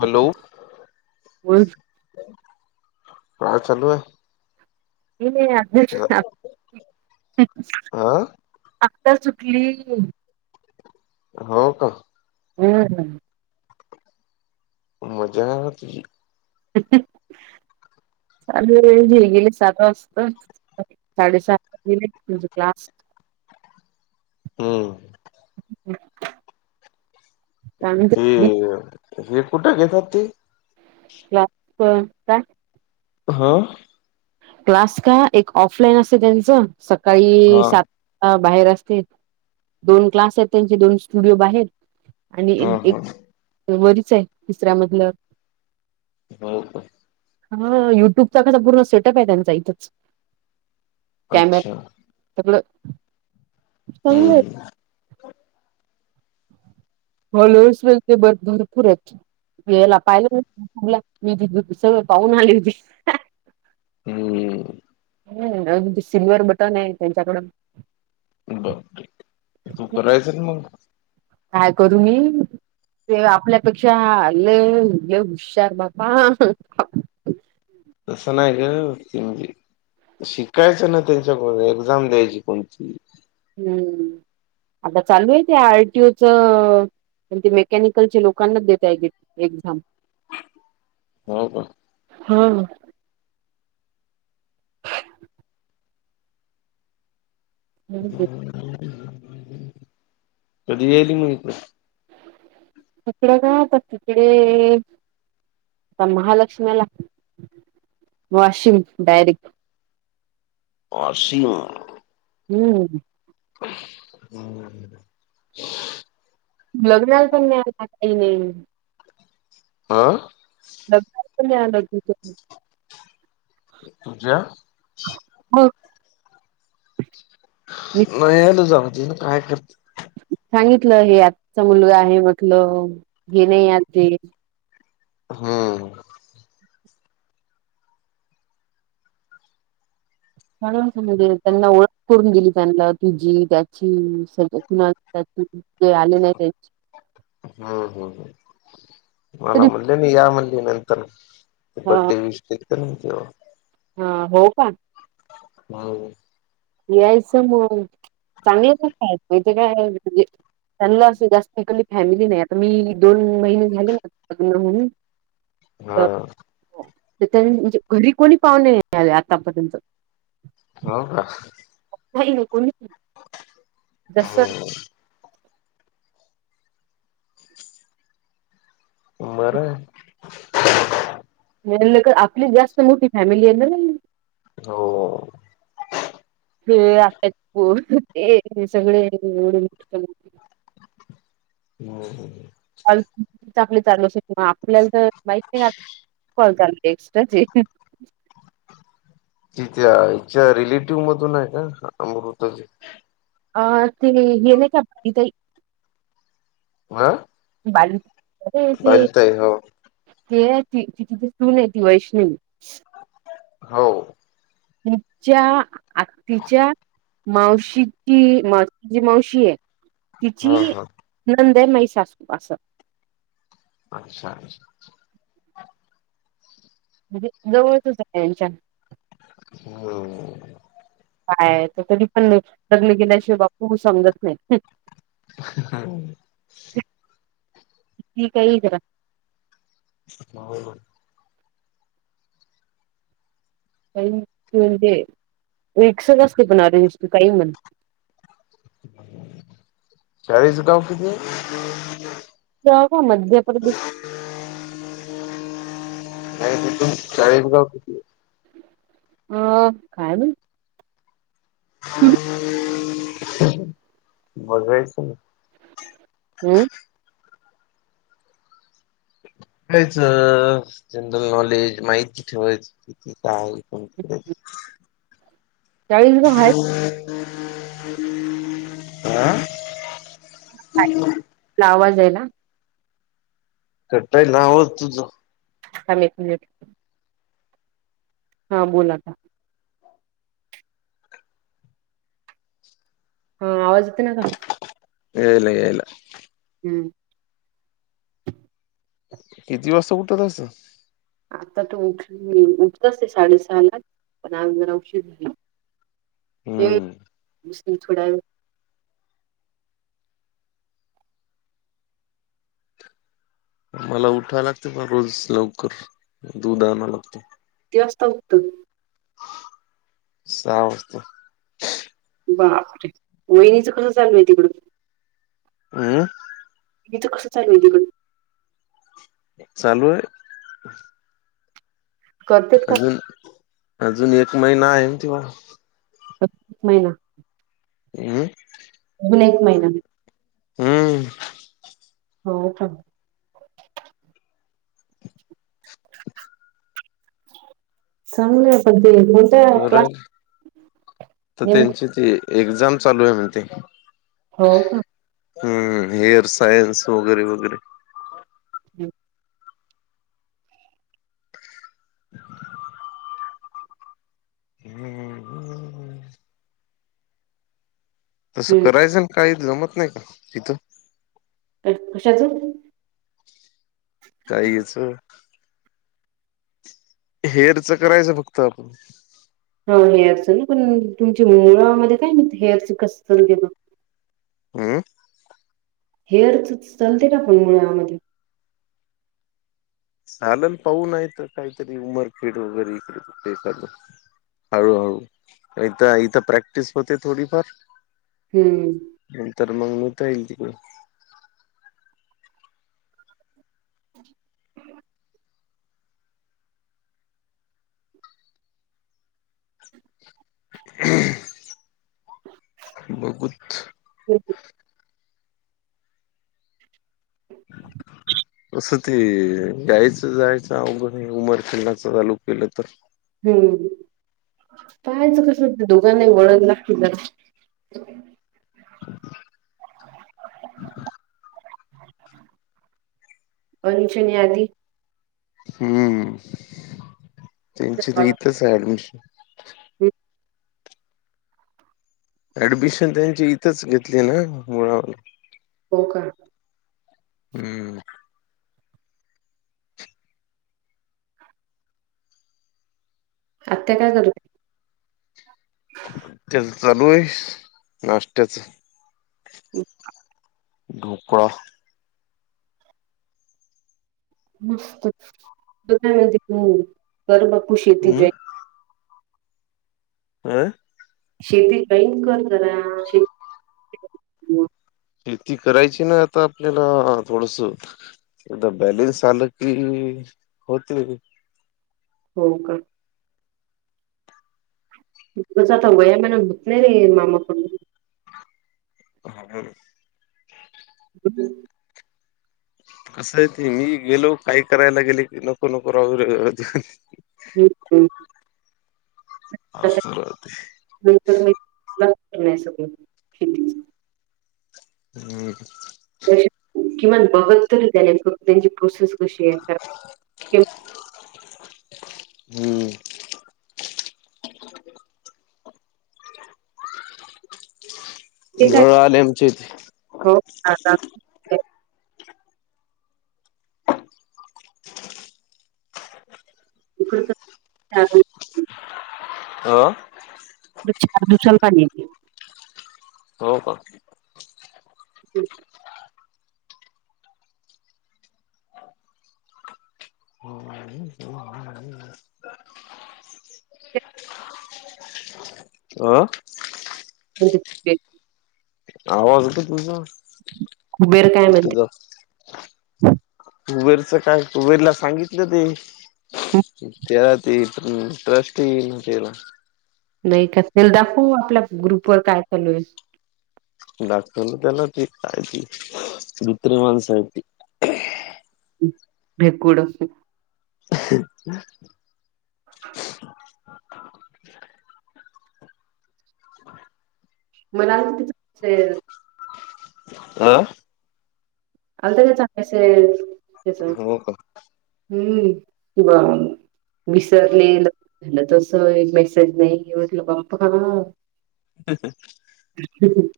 Hello मुलगी प्रय चालू आहे हा [inaudible] आता सुटली हो का ह ह मजा आहा तुम्ही चालू वेळ गेली सात वाजता. साडे सात मनिट माझा क्लास. हम्म. का हे हे कुठे घेतात ते क काय हा क्लास का एक ऑफलाईन अस त्यांचं सकाळी हा सात अ बाहेर असते दोन क्लास आहेत त्यांचे दोन स्टुडिओ बाहेर आणि हा हा एक वरीच आहे तिसऱ्यामधलं हो हो हा युट्यूबचा कसा पूर्ण सेटअप आहे त्यांचा इथंच कॅमेरा अच्छा त्याकड चांगलं आहे हम्म हॉलोस वे ते भरपूर आहेत याला पाहिलं मी त सगळ पाहून आली होती हम् ह अ सिल्वर बटन आहे त्यांच्याकडून बरठीक तू करायच मग काय करू मी ते आपल्यापेक्षा आले हुशार बापा तर च नाही एक तिमली शिकायचं ना त्यांच्या को एक्झाम द्यायची कोणती हम्म आता चालू आहे ते आरटीओच पण ते मेकॅनिकलच्या लोकांनाच देेतय एक्झाम हो का हम् ह ह कधी येली मत तिकड काय तिकडे आता महालक्ष्मीला वाशिम डायरेक्ट पा सीमा हम्म हम् लग्ना पण नाही काही नाही आं लग प लग तुज्या हो मी नाहील जाऊ त ना काय करते सांगितलं हे आजचा मुलगा आहे म्हटलं हे नाही आज हा म्हणजे त्यांना ओळख करून गेली त्यांना तुझी त्याची स कुणा त्याची ते आले नाही हम्म हम् हम् मला तरी म्हणले नाही या म्हणली नंतर हा बडे वसटक तर नाही केव हा हो का हो यायचं मग चांगायच काय मा काय त्यांना असं जास्तली फॅमिली नाही आता मी दोन महिने झाले ना हम हा त्यां म्हणजे घरी कोणी पाहणे आतापर्यंत हो का कोणी जस हम्म उमर म्ह ल आपली जास्त मोठी फॅमिली आहे ना हो हे आय पो ते सगळे एवढे मोठ हो हो हो अ आपली चालू शक ना आपल्याला तर माहीक नाही कॉल चाल एक्स्ट्रा ज तिथेच्या रिलेटिव्ह मधून आहे का अमृताचे अ ते हेन काथई आा बा ते हो ते त तिथ सून य ती वैष्णववी हो तिच्या आत् तिच्या मावशीची मावशीची मावशी आहे तिची हा हा नंदे मै सासू असत अच्छा म्हणजे जवळचच यांच्या होम काय तरी पण लग्न गेल्याशिवाय बापू समजत नाही हा ठी काय जरा हो का त म्हणजे व्स असत पण अरेंज तू काही म्हण चाळीज काऊ किती मध्य प्रदेश नाही तिथून चाळी गाव कितीली ह खान बघाच ना हम्म बयचं जनरल नॉलेज माहिती ठेवायचं किती काय कोणती करायच चाळीस गाव आहेत हं आवाजयला कटय ना होत हमी हां बोल आता. हा आवाज येतो ना का. येला येलाय. हम्म किती वास्त उठंत असत. आता तर उठलीय उठत असते साडेसहा ला पण आज जरा उशीर झाली. हम्म बसते थोडा वेळ. मला उठा लागते पण रोज लवकर दूध आणाव लागत. किती वाजता उठतो. सहा वास्ता. बापरे वहिनीचं कसं चालू आहे तिकड हम इथ कसच वदी चालू आहे करतेत आता का झालं ना? अजून एक महिना आहे तेव्हा स महिना. हम्. अजून एक महिना. हम्म हो त. [unintelligible] चांगले पण ते कोणत्या क्लास, खरंय तर नेमक त्यांची ते एक्झाम चालू आहे म्हणते. हो का. हम्म हेअर सायन्स वगैरे वगैरे. हम्. [unintelligible] हम् ह. तसं हम्म करायचं ना काही जमत नाही का तिथं. कशाच. काहीचं. हेरचं करायचं फक्त आपण, हा हेअरच ना पण तुमच्या मुळामध्ये काय नाही हेअरच कसं चलतंय बा. हम्म हेअर चालते ना पण मुळ आमध्ये. चाललं पाहूय नाह्यतर काहीतरी उमरखेड वगैरे इकडे ते एकंद. हळू हळूता इथ प्रॅक्टिस होते थोडीफार. हम्म नंतर मग नेता येईल तिकडे. ह बघुत, ह, [unintelligible] असं ते यायचं जायचं अवघड हाय उमर खेड ला चालू केलं तर. हम्म पाहाचं कस ते दोघांना वळत लाग तर. ह, [inaudible] अंजन यादी, हम्म [inaudible] त्यांची तर वाट इथच आहे ऍडमिशन. [inaudible] ऍडमिशन त्यांची इथंच घेतली ना मुळा वं ला. हो का? हम्म. आत्ता्या काय करत्या. त्याच चालू आहे नाश्त्याच. ह, ढोकळा. मस्त म्हण कर बापू शेती हम्म ज आं, शेती काहीच कर करा शती शेती करायची ना आता आपल्याला थोडस एक बॅलीन साल की होते. हो का? तच आता वयामान होत नाही रे मामाकडून. हा बोल [inaudible] कसं आहे ते मी गेलो काही करायला गेले की नको नको राहू हम् असं राहते [unintelligible] [unintelligible] [unintelligible] हं हं. किमान बघत तरी त्याले एक त्यांची प्रोसेस कशी आहे हं. ते काय नळ आले आमचे इथे. हो, आता इकड तर [unintelligible] हो? दर चार दिवसाल पाणी येतय. हो का? हं [unintelligible] अ? अन ते पॉझिटिव्ह ठेवीत जा. बेर काय म्हणते? कुबेरचं काय? कुबेरला सांगितलं ते, त्याला ते अं ट्रस्ट तीन तेला. नही का? त्याला दाखवू आपल्या ग्रुपवर काय चालू आहे. दाखवलं त्याला काय ती भित्री माणसं आहेत ती. हं, भेकुड हं. [unintelligible] [inaudible] [inaudible] अ? अन त्याच्याच हक्काच ये ते सगळं. हो का? हं, ब विसरले ल झालं तस. एक मेसेज नाही. मी म्हटलं बाप्पा, [unintelligible] [unintelligible] [inaudible]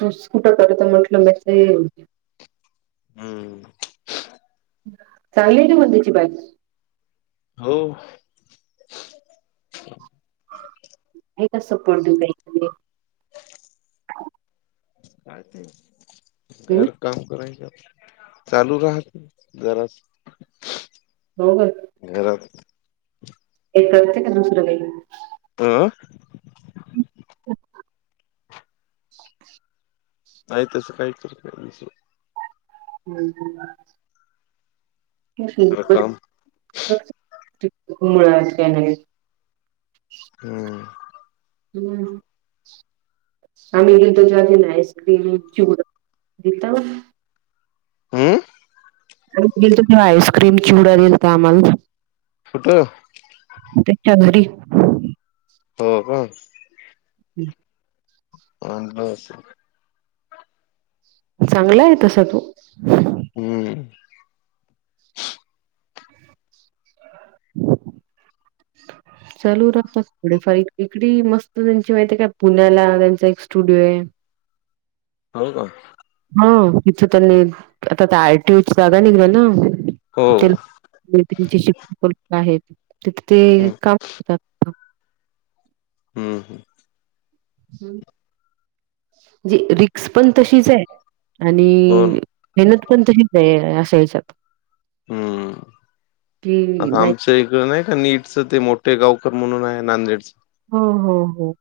तूच कुठं करतो म्हंटलं मेसेज. हम्म चांगलीय ना म त्याची बायकू, हो. आहे का सपोर्टीव काही? काय ते अं? बरंय काय चालू राहते जरास. दोघं घरात काही करते का दुसरं काही? अ? [inaudible] नाही तस कायतर काय दिस हम् काम मुळज काही नाही हं. हं. आम्ही गेलो त्या ती आईस्क्रीम च्यू हम्म आणि आइस्क्रीम चिवडा दिल त आम्हाला फुटो ते चांदरी हो का हम् हच सर चांगला आहे तस तू हम्म हो [unintelligible] लू रस्ता थोडे फ इकडी मस्त त्यांची माहिती काय पुण्याला त्यांचा एक स्टुडिओ आहे हो का हा तिथं त्यांनी आता त्या आयटीूड जागा निघल्या ना हो ते त्यांचे शिक्षण आहेत तिथे ते हम्म काम करतात. हम्म हम हम्म म्ह रिक्स पण तशीच आहे आणि हो ना मेहनत पण तशीच आहे असा या्याच्यात हम की आता नाही आमच्या इकड नाही का नीटचं ते मोठे गावकर म्हणून आहे नांदेडचं हम हम ह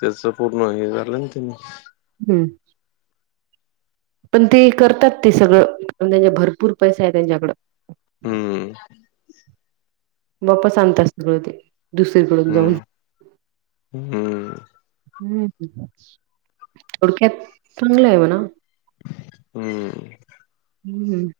त्याच पूर्ण हे झालं ना तेनी हम्म पण ते करतात ते सगळं त्यांच्या भरपूर पैसा आहे त्यांच्याकडं हम्म बाप स आणतात सगळं ते दुसरीकडून जाऊन हम्म हम्म हम्म थोडक्यात चांगलं आहे म्हणा हम्म हम्मम